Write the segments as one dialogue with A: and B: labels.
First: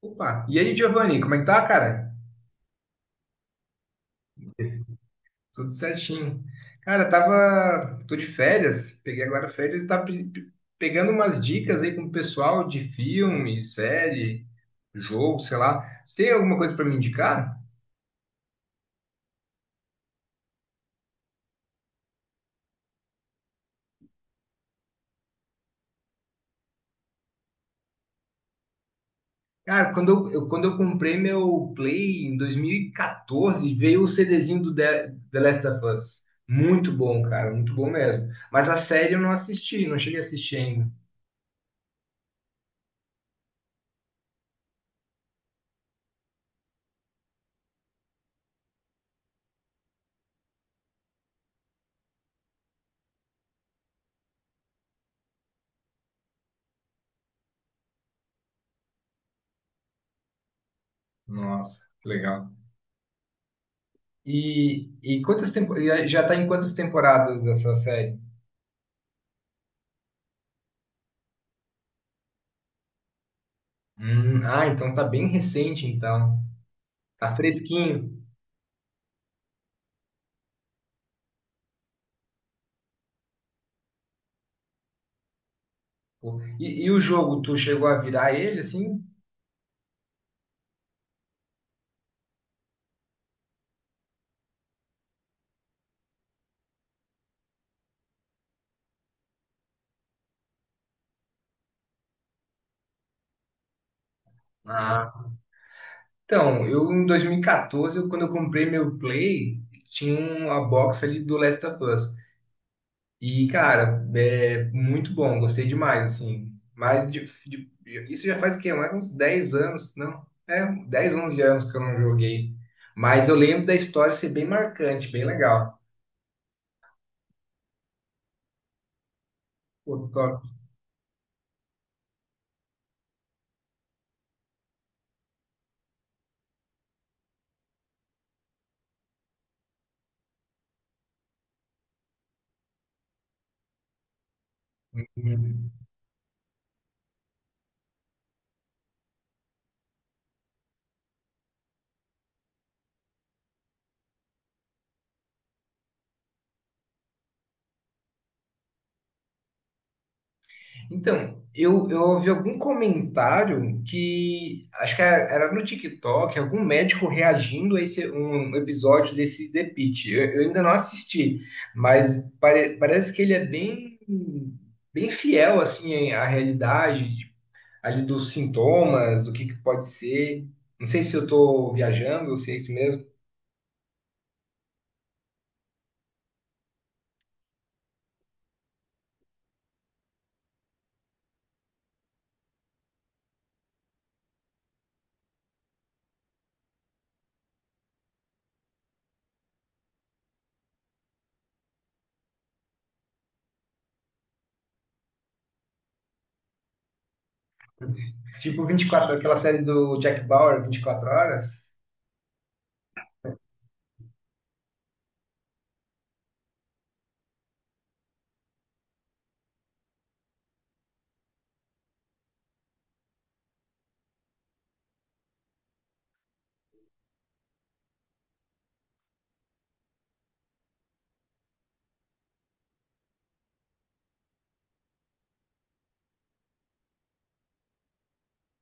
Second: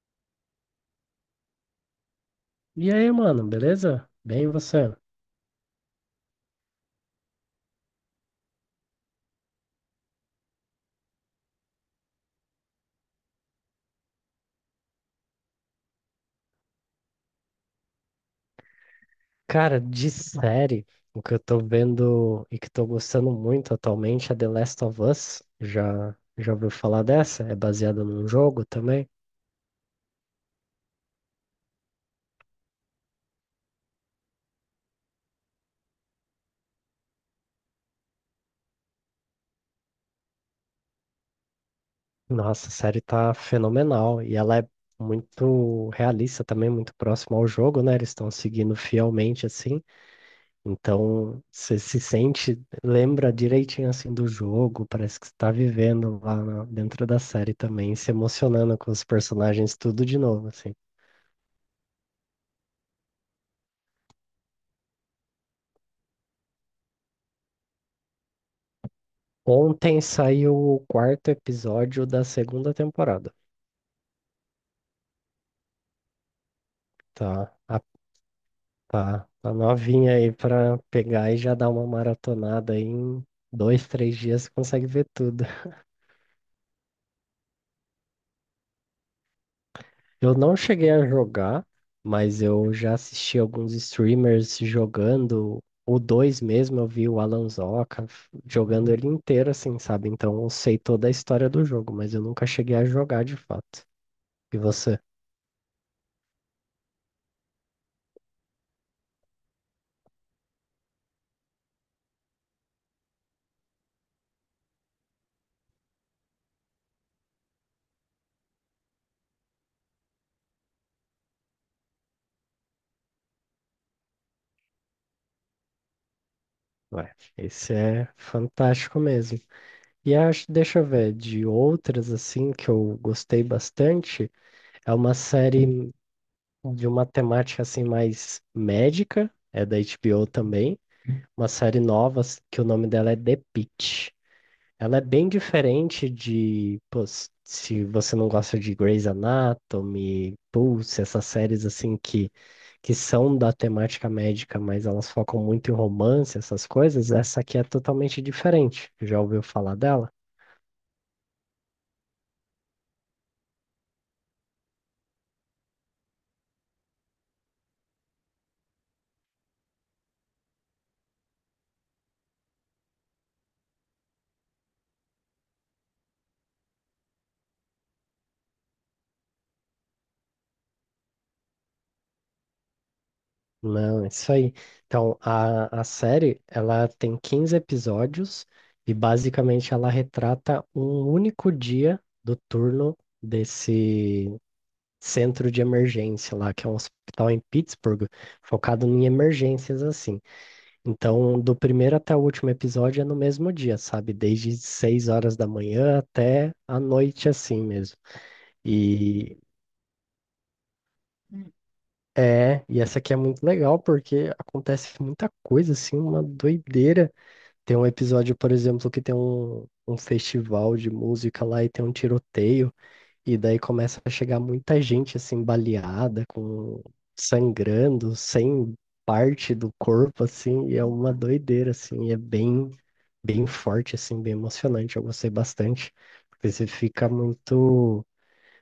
A: Opa, e aí, Giovanni, como é que tá, cara?
B: E aí, mano, beleza? Bem, e você?
A: Tudo certinho. Cara, tô de férias, peguei agora férias e tava pegando umas dicas aí com o pessoal de filme, série, jogo, sei lá. Você tem alguma coisa pra me indicar?
B: Cara, de série, o que eu tô vendo e que tô gostando muito atualmente é The Last of Us. Já ouviu falar dessa? É baseada num jogo também.
A: Cara, quando eu comprei meu Play em 2014, veio o CDzinho do The Last of Us. Muito bom, cara, muito bom mesmo. Mas a série eu não assisti, não cheguei a assistir ainda.
B: Nossa, a série tá fenomenal e ela é muito realista também, muito próxima ao jogo, né? Eles estão seguindo fielmente assim. Então, você se sente, lembra direitinho assim do jogo, parece que você tá vivendo dentro da série também, se emocionando com os personagens tudo de novo, assim.
A: Nossa, que legal. E já tá em quantas temporadas essa série?
B: Ontem saiu o quarto episódio da segunda temporada.
A: Ah, então tá bem recente, então. Tá
B: Tá, a-
A: fresquinho.
B: tá novinha aí pra pegar e já dar uma maratonada aí em dois, três dias, você consegue ver tudo.
A: Pô. E o jogo, tu chegou a virar ele assim?
B: Eu não cheguei a jogar, mas eu já assisti alguns streamers jogando. O 2 mesmo, eu vi o Alan jogando ele inteiro, assim, sabe? Então eu sei toda a história do jogo, mas eu nunca cheguei a jogar de fato. E você?
A: Ah, então, eu em 2014, quando eu comprei meu Play, tinha uma box ali do Last of Us. E, cara, é muito bom, gostei demais, assim. Isso já faz o quê? Mais uns 10 anos, não? É, 10 11 anos que eu não joguei. Mas eu lembro da história ser bem marcante, bem legal.
B: Ué, esse é fantástico mesmo.
A: Pô,
B: E
A: top.
B: acho, deixa eu ver, de outras, assim, que eu gostei bastante, é uma série de uma temática, assim, mais médica, é da HBO também. Uma que o nome dela é The Pitt. Ela é bem diferente de, pô, se você não gosta de Grey's Anatomy, Pulse, essas séries assim que são da temática médica, mas elas focam muito em romance, essas coisas. Essa aqui é totalmente diferente. Já ouviu falar dela?
A: Então, eu ouvi algum comentário que acho que era no TikTok, algum médico reagindo a um episódio desse The Pitt. Eu ainda não assisti, mas parece que ele é bem, bem fiel assim à realidade ali dos sintomas, do que pode ser. Não sei se eu tô viajando ou se é isso mesmo.
B: Não, é isso aí. Então, a série, ela tem 15 episódios e basicamente ela retrata um único dia do turno desse centro de emergência lá, que é um hospital em Pittsburgh, focado em emergências assim. Então, do primeiro até o último episódio é no mesmo dia, sabe? Desde 6 horas da manhã até a noite assim mesmo.
A: Tipo 24, aquela
B: E
A: série do Jack Bauer, 24 horas.
B: é, e essa aqui é muito legal porque acontece muita coisa assim, uma doideira. Tem um episódio, por exemplo, que tem um festival de música lá e tem um tiroteio. E daí começa a chegar muita gente assim baleada, com sangrando, sem parte do corpo assim, e é uma doideira assim, e é bem forte assim, bem emocionante. Eu gostei bastante, porque você fica muito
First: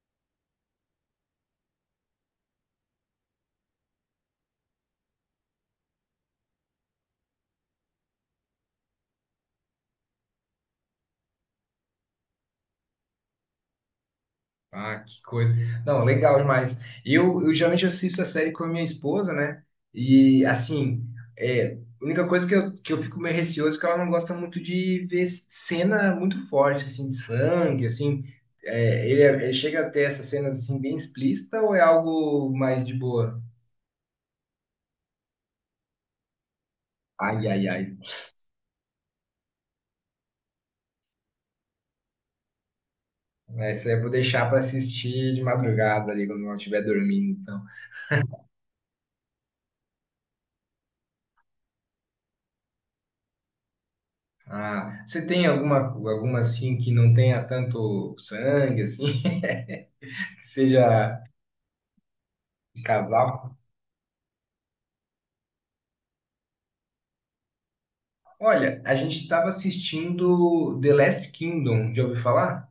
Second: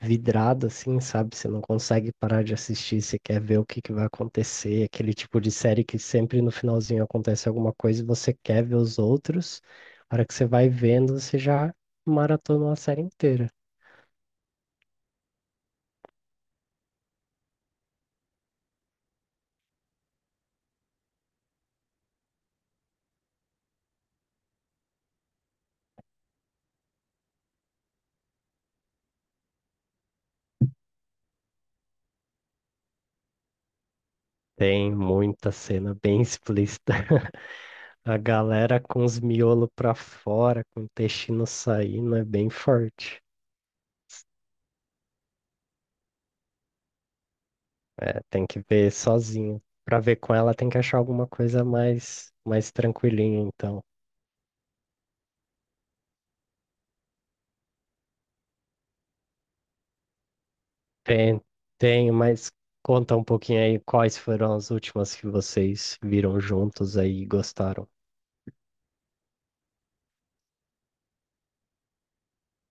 B: vidrado assim, sabe? Você não consegue parar de assistir, você quer ver o que que vai acontecer, aquele tipo de série que sempre no finalzinho acontece alguma coisa e você quer ver os outros. A hora que você vai vendo, você já maratona a série inteira.
A: Ah, que coisa. Não, legal demais. Eu geralmente assisto a série com a minha esposa, né? E, assim, é, a única coisa que eu fico meio receoso é que ela não gosta muito de ver cena muito forte, assim, de sangue, assim. É, ele chega a ter essas cenas, assim, bem explícita ou é algo mais de boa?
B: Tem muita cena bem explícita.
A: Ai, ai, ai.
B: A galera com os miolos pra fora, com o intestino saindo, é bem forte.
A: Essa eu vou deixar para assistir de madrugada ali, quando eu estiver dormindo, então.
B: É, tem que ver sozinho. Pra ver com ela, tem que achar alguma coisa mais tranquilinha, então.
A: Ah, você tem alguma, assim, que não tenha tanto sangue, assim? Que seja
B: Tem, tem, mas
A: um
B: conta um
A: casal.
B: pouquinho aí quais foram as últimas que vocês viram juntos aí e gostaram.
A: Olha, a gente estava assistindo The Last Kingdom, já ouviu falar?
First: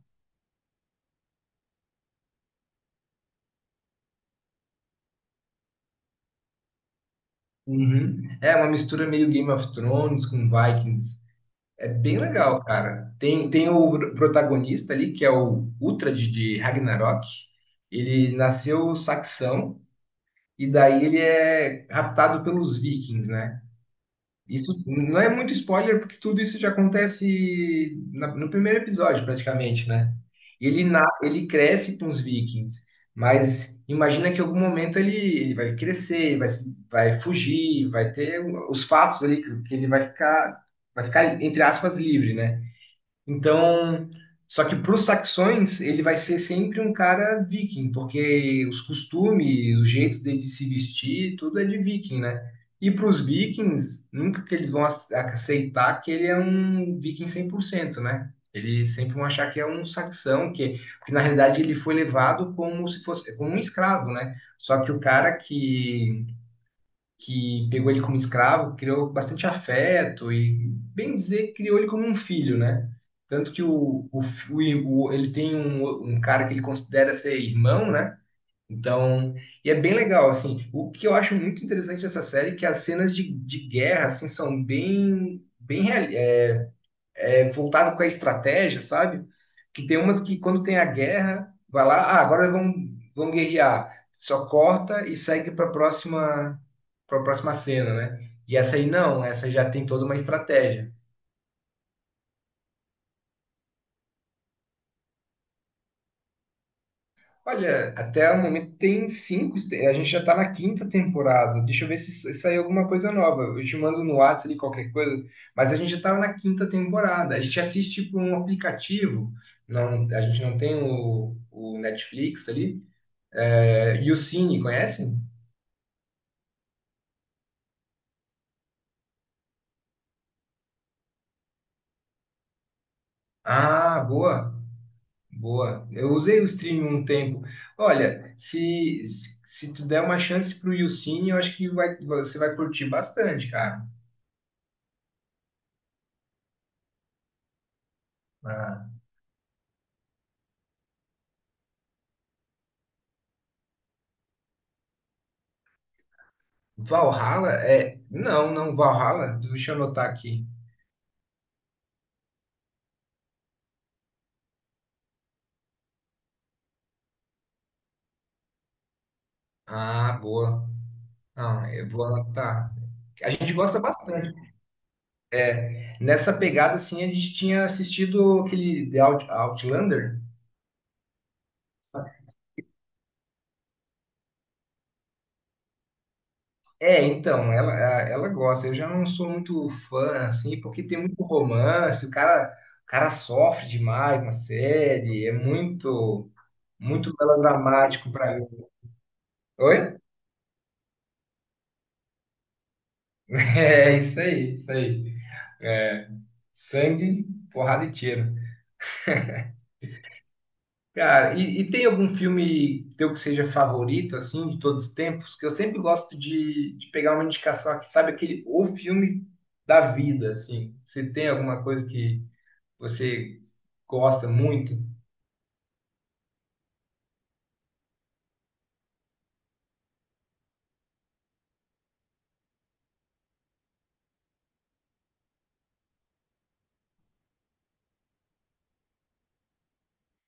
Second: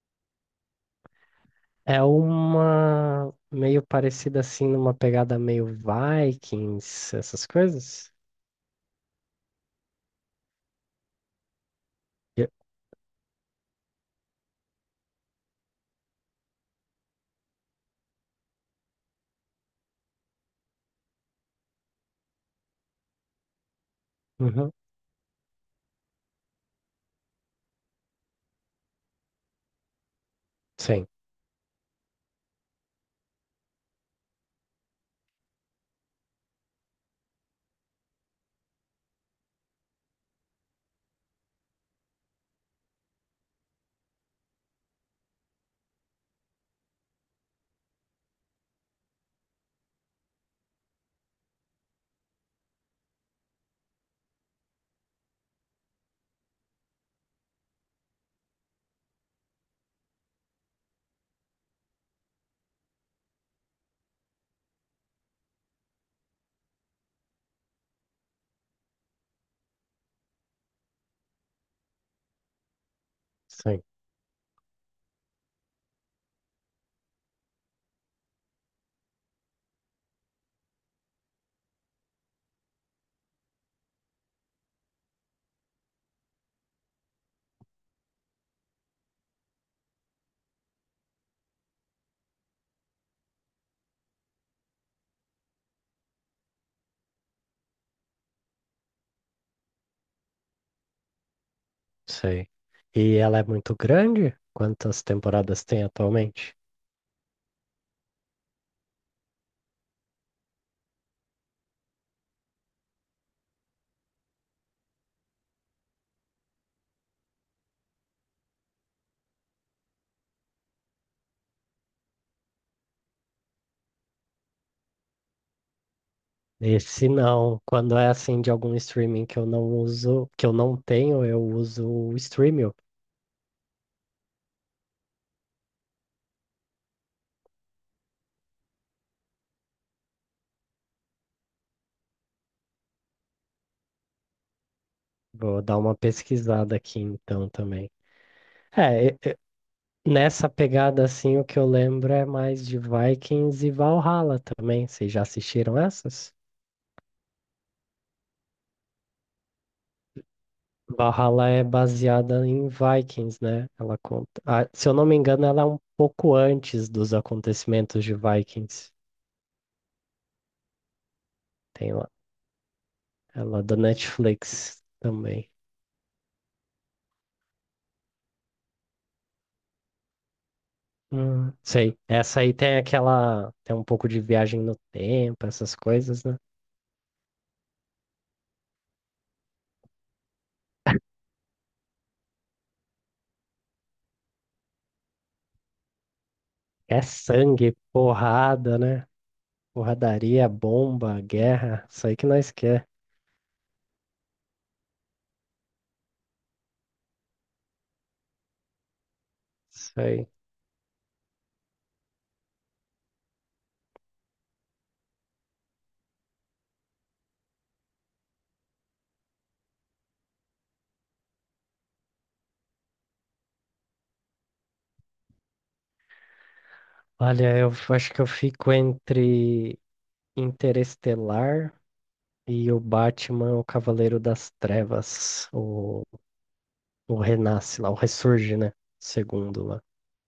B: É uma meio parecida assim, numa pegada meio Vikings, essas coisas?
A: Uhum. É uma mistura meio Game of Thrones com Vikings. É bem
B: Eu-
A: legal, cara. Tem o protagonista ali, que é o Uhtred de Ragnarok. Ele nasceu saxão e daí ele é raptado pelos vikings, né?
B: Uhum.
A: Isso não é muito spoiler, porque tudo isso já acontece no primeiro episódio, praticamente, né? Ele, na,
B: Sim.
A: ele cresce com os vikings, mas imagina que em algum momento ele, ele vai crescer, vai, se- vai fugir, vai ter os fatos ali que ele vai ficar, entre aspas, livre, né? Então, só que para os saxões, ele vai ser sempre um cara viking, porque os costumes, o jeito dele se vestir, tudo é de viking, né? E para os vikings, nunca que eles vão aceitar que ele é um viking 100%, né? Eles sempre vão achar que é um saxão, que, porque na realidade ele foi levado como se fosse como um escravo, né? Só que o cara que pegou ele como escravo, criou bastante afeto e, bem dizer, criou ele como um filho, né? Tanto que
B: Sim,
A: o ele tem um cara que ele considera ser irmão, né? Então, e é bem legal, assim. O que eu acho muito interessante dessa série é que as cenas de guerra, assim, são bem, bem real, é, voltado com a estratégia, sabe? Que tem umas que quando tem a guerra, vai lá, ah, agora vamos guerrear. Só corta e segue para próxima cena, né? E essa aí não, essa já tem toda uma estratégia.
B: sei. E ela é muito grande? Quantas temporadas tem atualmente?
A: Olha, até o momento tem cinco, a gente já tá na quinta temporada. Deixa eu ver se saiu alguma coisa nova. Eu te mando no WhatsApp ali qualquer coisa, mas a gente já tava na quinta temporada. A gente assiste por um aplicativo, não, a gente não tem o Netflix ali. É, e o Cine, conhecem?
B: E se não, quando é assim de algum streaming que eu não uso, que eu não tenho, eu uso o Streamio.
A: Ah, boa, boa. Eu usei o stream um tempo. Olha, se tu der uma chance pro Yucine, eu acho que vai, você vai curtir bastante, cara.
B: Vou dar uma pesquisada aqui então também.
A: Ah,
B: É, nessa pegada assim, o que eu lembro é mais de Vikings e Valhalla também. Vocês já assistiram essas?
A: Valhalla é. Não, não, Valhalla, deixa eu anotar aqui.
B: Valhalla é baseada em Vikings, né? Ela conta, ah, se eu não me engano, ela é um pouco antes dos acontecimentos de Vikings.
A: Ah, boa. Ah, eu
B: Tem
A: vou
B: lá.
A: anotar. A gente
B: Ela é da
A: gosta bastante.
B: Netflix também.
A: Nessa pegada, assim, a gente tinha assistido aquele Outlander.
B: Sei. Essa aí tem aquela. Tem um pouco de viagem no tempo, essas coisas, né?
A: É, então, ela, ela gosta. Eu já não sou muito fã, assim, porque tem muito romance, o cara sofre demais na série, é muito,
B: É
A: muito
B: sangue,
A: melodramático pra mim.
B: porrada, né?
A: Oi?
B: Porradaria, bomba, guerra. Isso aí que nós quer.
A: É, isso aí, isso aí. É, sangue, porrada e tiro.
B: Isso aí.
A: Cara, e tem algum filme teu que seja favorito, assim, de todos os tempos? Que eu sempre gosto de pegar uma indicação aqui, sabe, aquele, o filme da vida, assim. Você tem alguma coisa que você gosta muito?
B: Olha, acho que eu fico entre Interestelar e o Batman, é o Cavaleiro das Trevas, o renasce lá, o ressurge, né? Segundo lá,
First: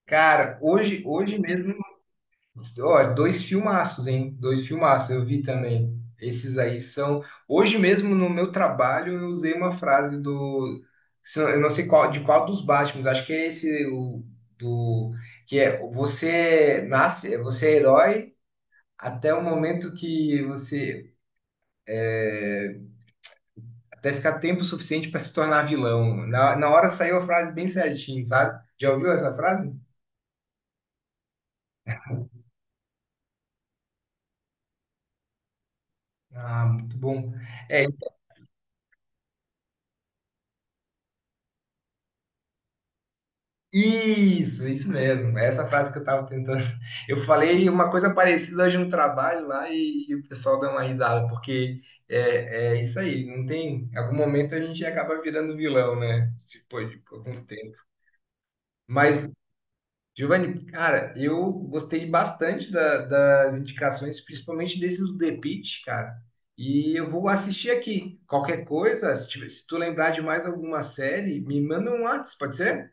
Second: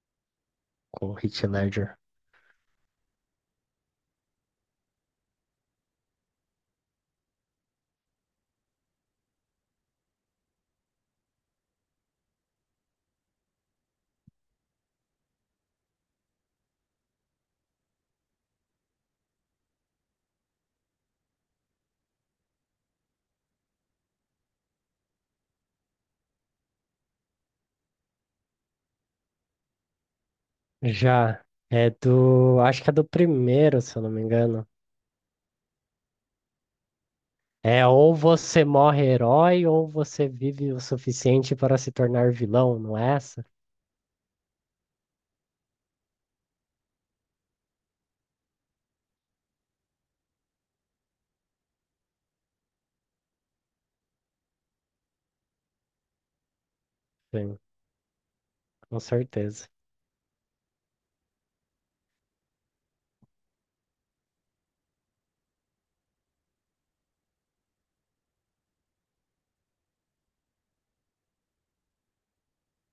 A: Cara, hoje,
B: com o
A: hoje
B: Heath
A: mesmo,
B: Ledger.
A: ó, dois filmaços, hein? Dois filmaços, eu vi também. Esses aí são. Hoje mesmo no meu trabalho eu usei uma frase do. Se Eu não sei qual, de qual dos Batmans, acho que é esse o, do. Que é você nasce, você é herói até o momento que você. É, até ficar tempo suficiente para se tornar vilão. Na, na hora saiu a frase bem certinho, sabe? Já ouviu essa frase?
B: Já é do, acho que é do primeiro, se eu não me engano.
A: Ah, muito bom.
B: É
A: É,
B: ou você morre herói ou você vive o suficiente para se tornar vilão, não é essa?
A: isso mesmo. É essa frase que eu estava tentando. Eu falei uma coisa parecida hoje no trabalho lá e o pessoal deu uma risada, porque é, é isso aí, não tem. Em algum momento a gente acaba virando vilão, né? Depois de algum
B: Sim,
A: tempo.
B: com
A: Mas,
B: certeza.
A: Giovanni, cara, eu gostei bastante das indicações, principalmente desses do The Pitt, cara. E eu vou assistir aqui. Qualquer coisa, se tu lembrar de mais alguma série, me manda um WhatsApp, pode ser?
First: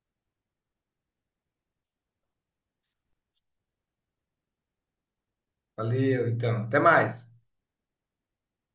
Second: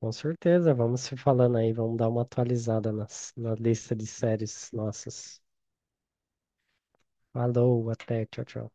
B: Com certeza, vamos se falando aí, vamos dar uma atualizada na lista de séries nossas.
A: Valeu, então. Até mais.
B: Falou, até, tchau, tchau.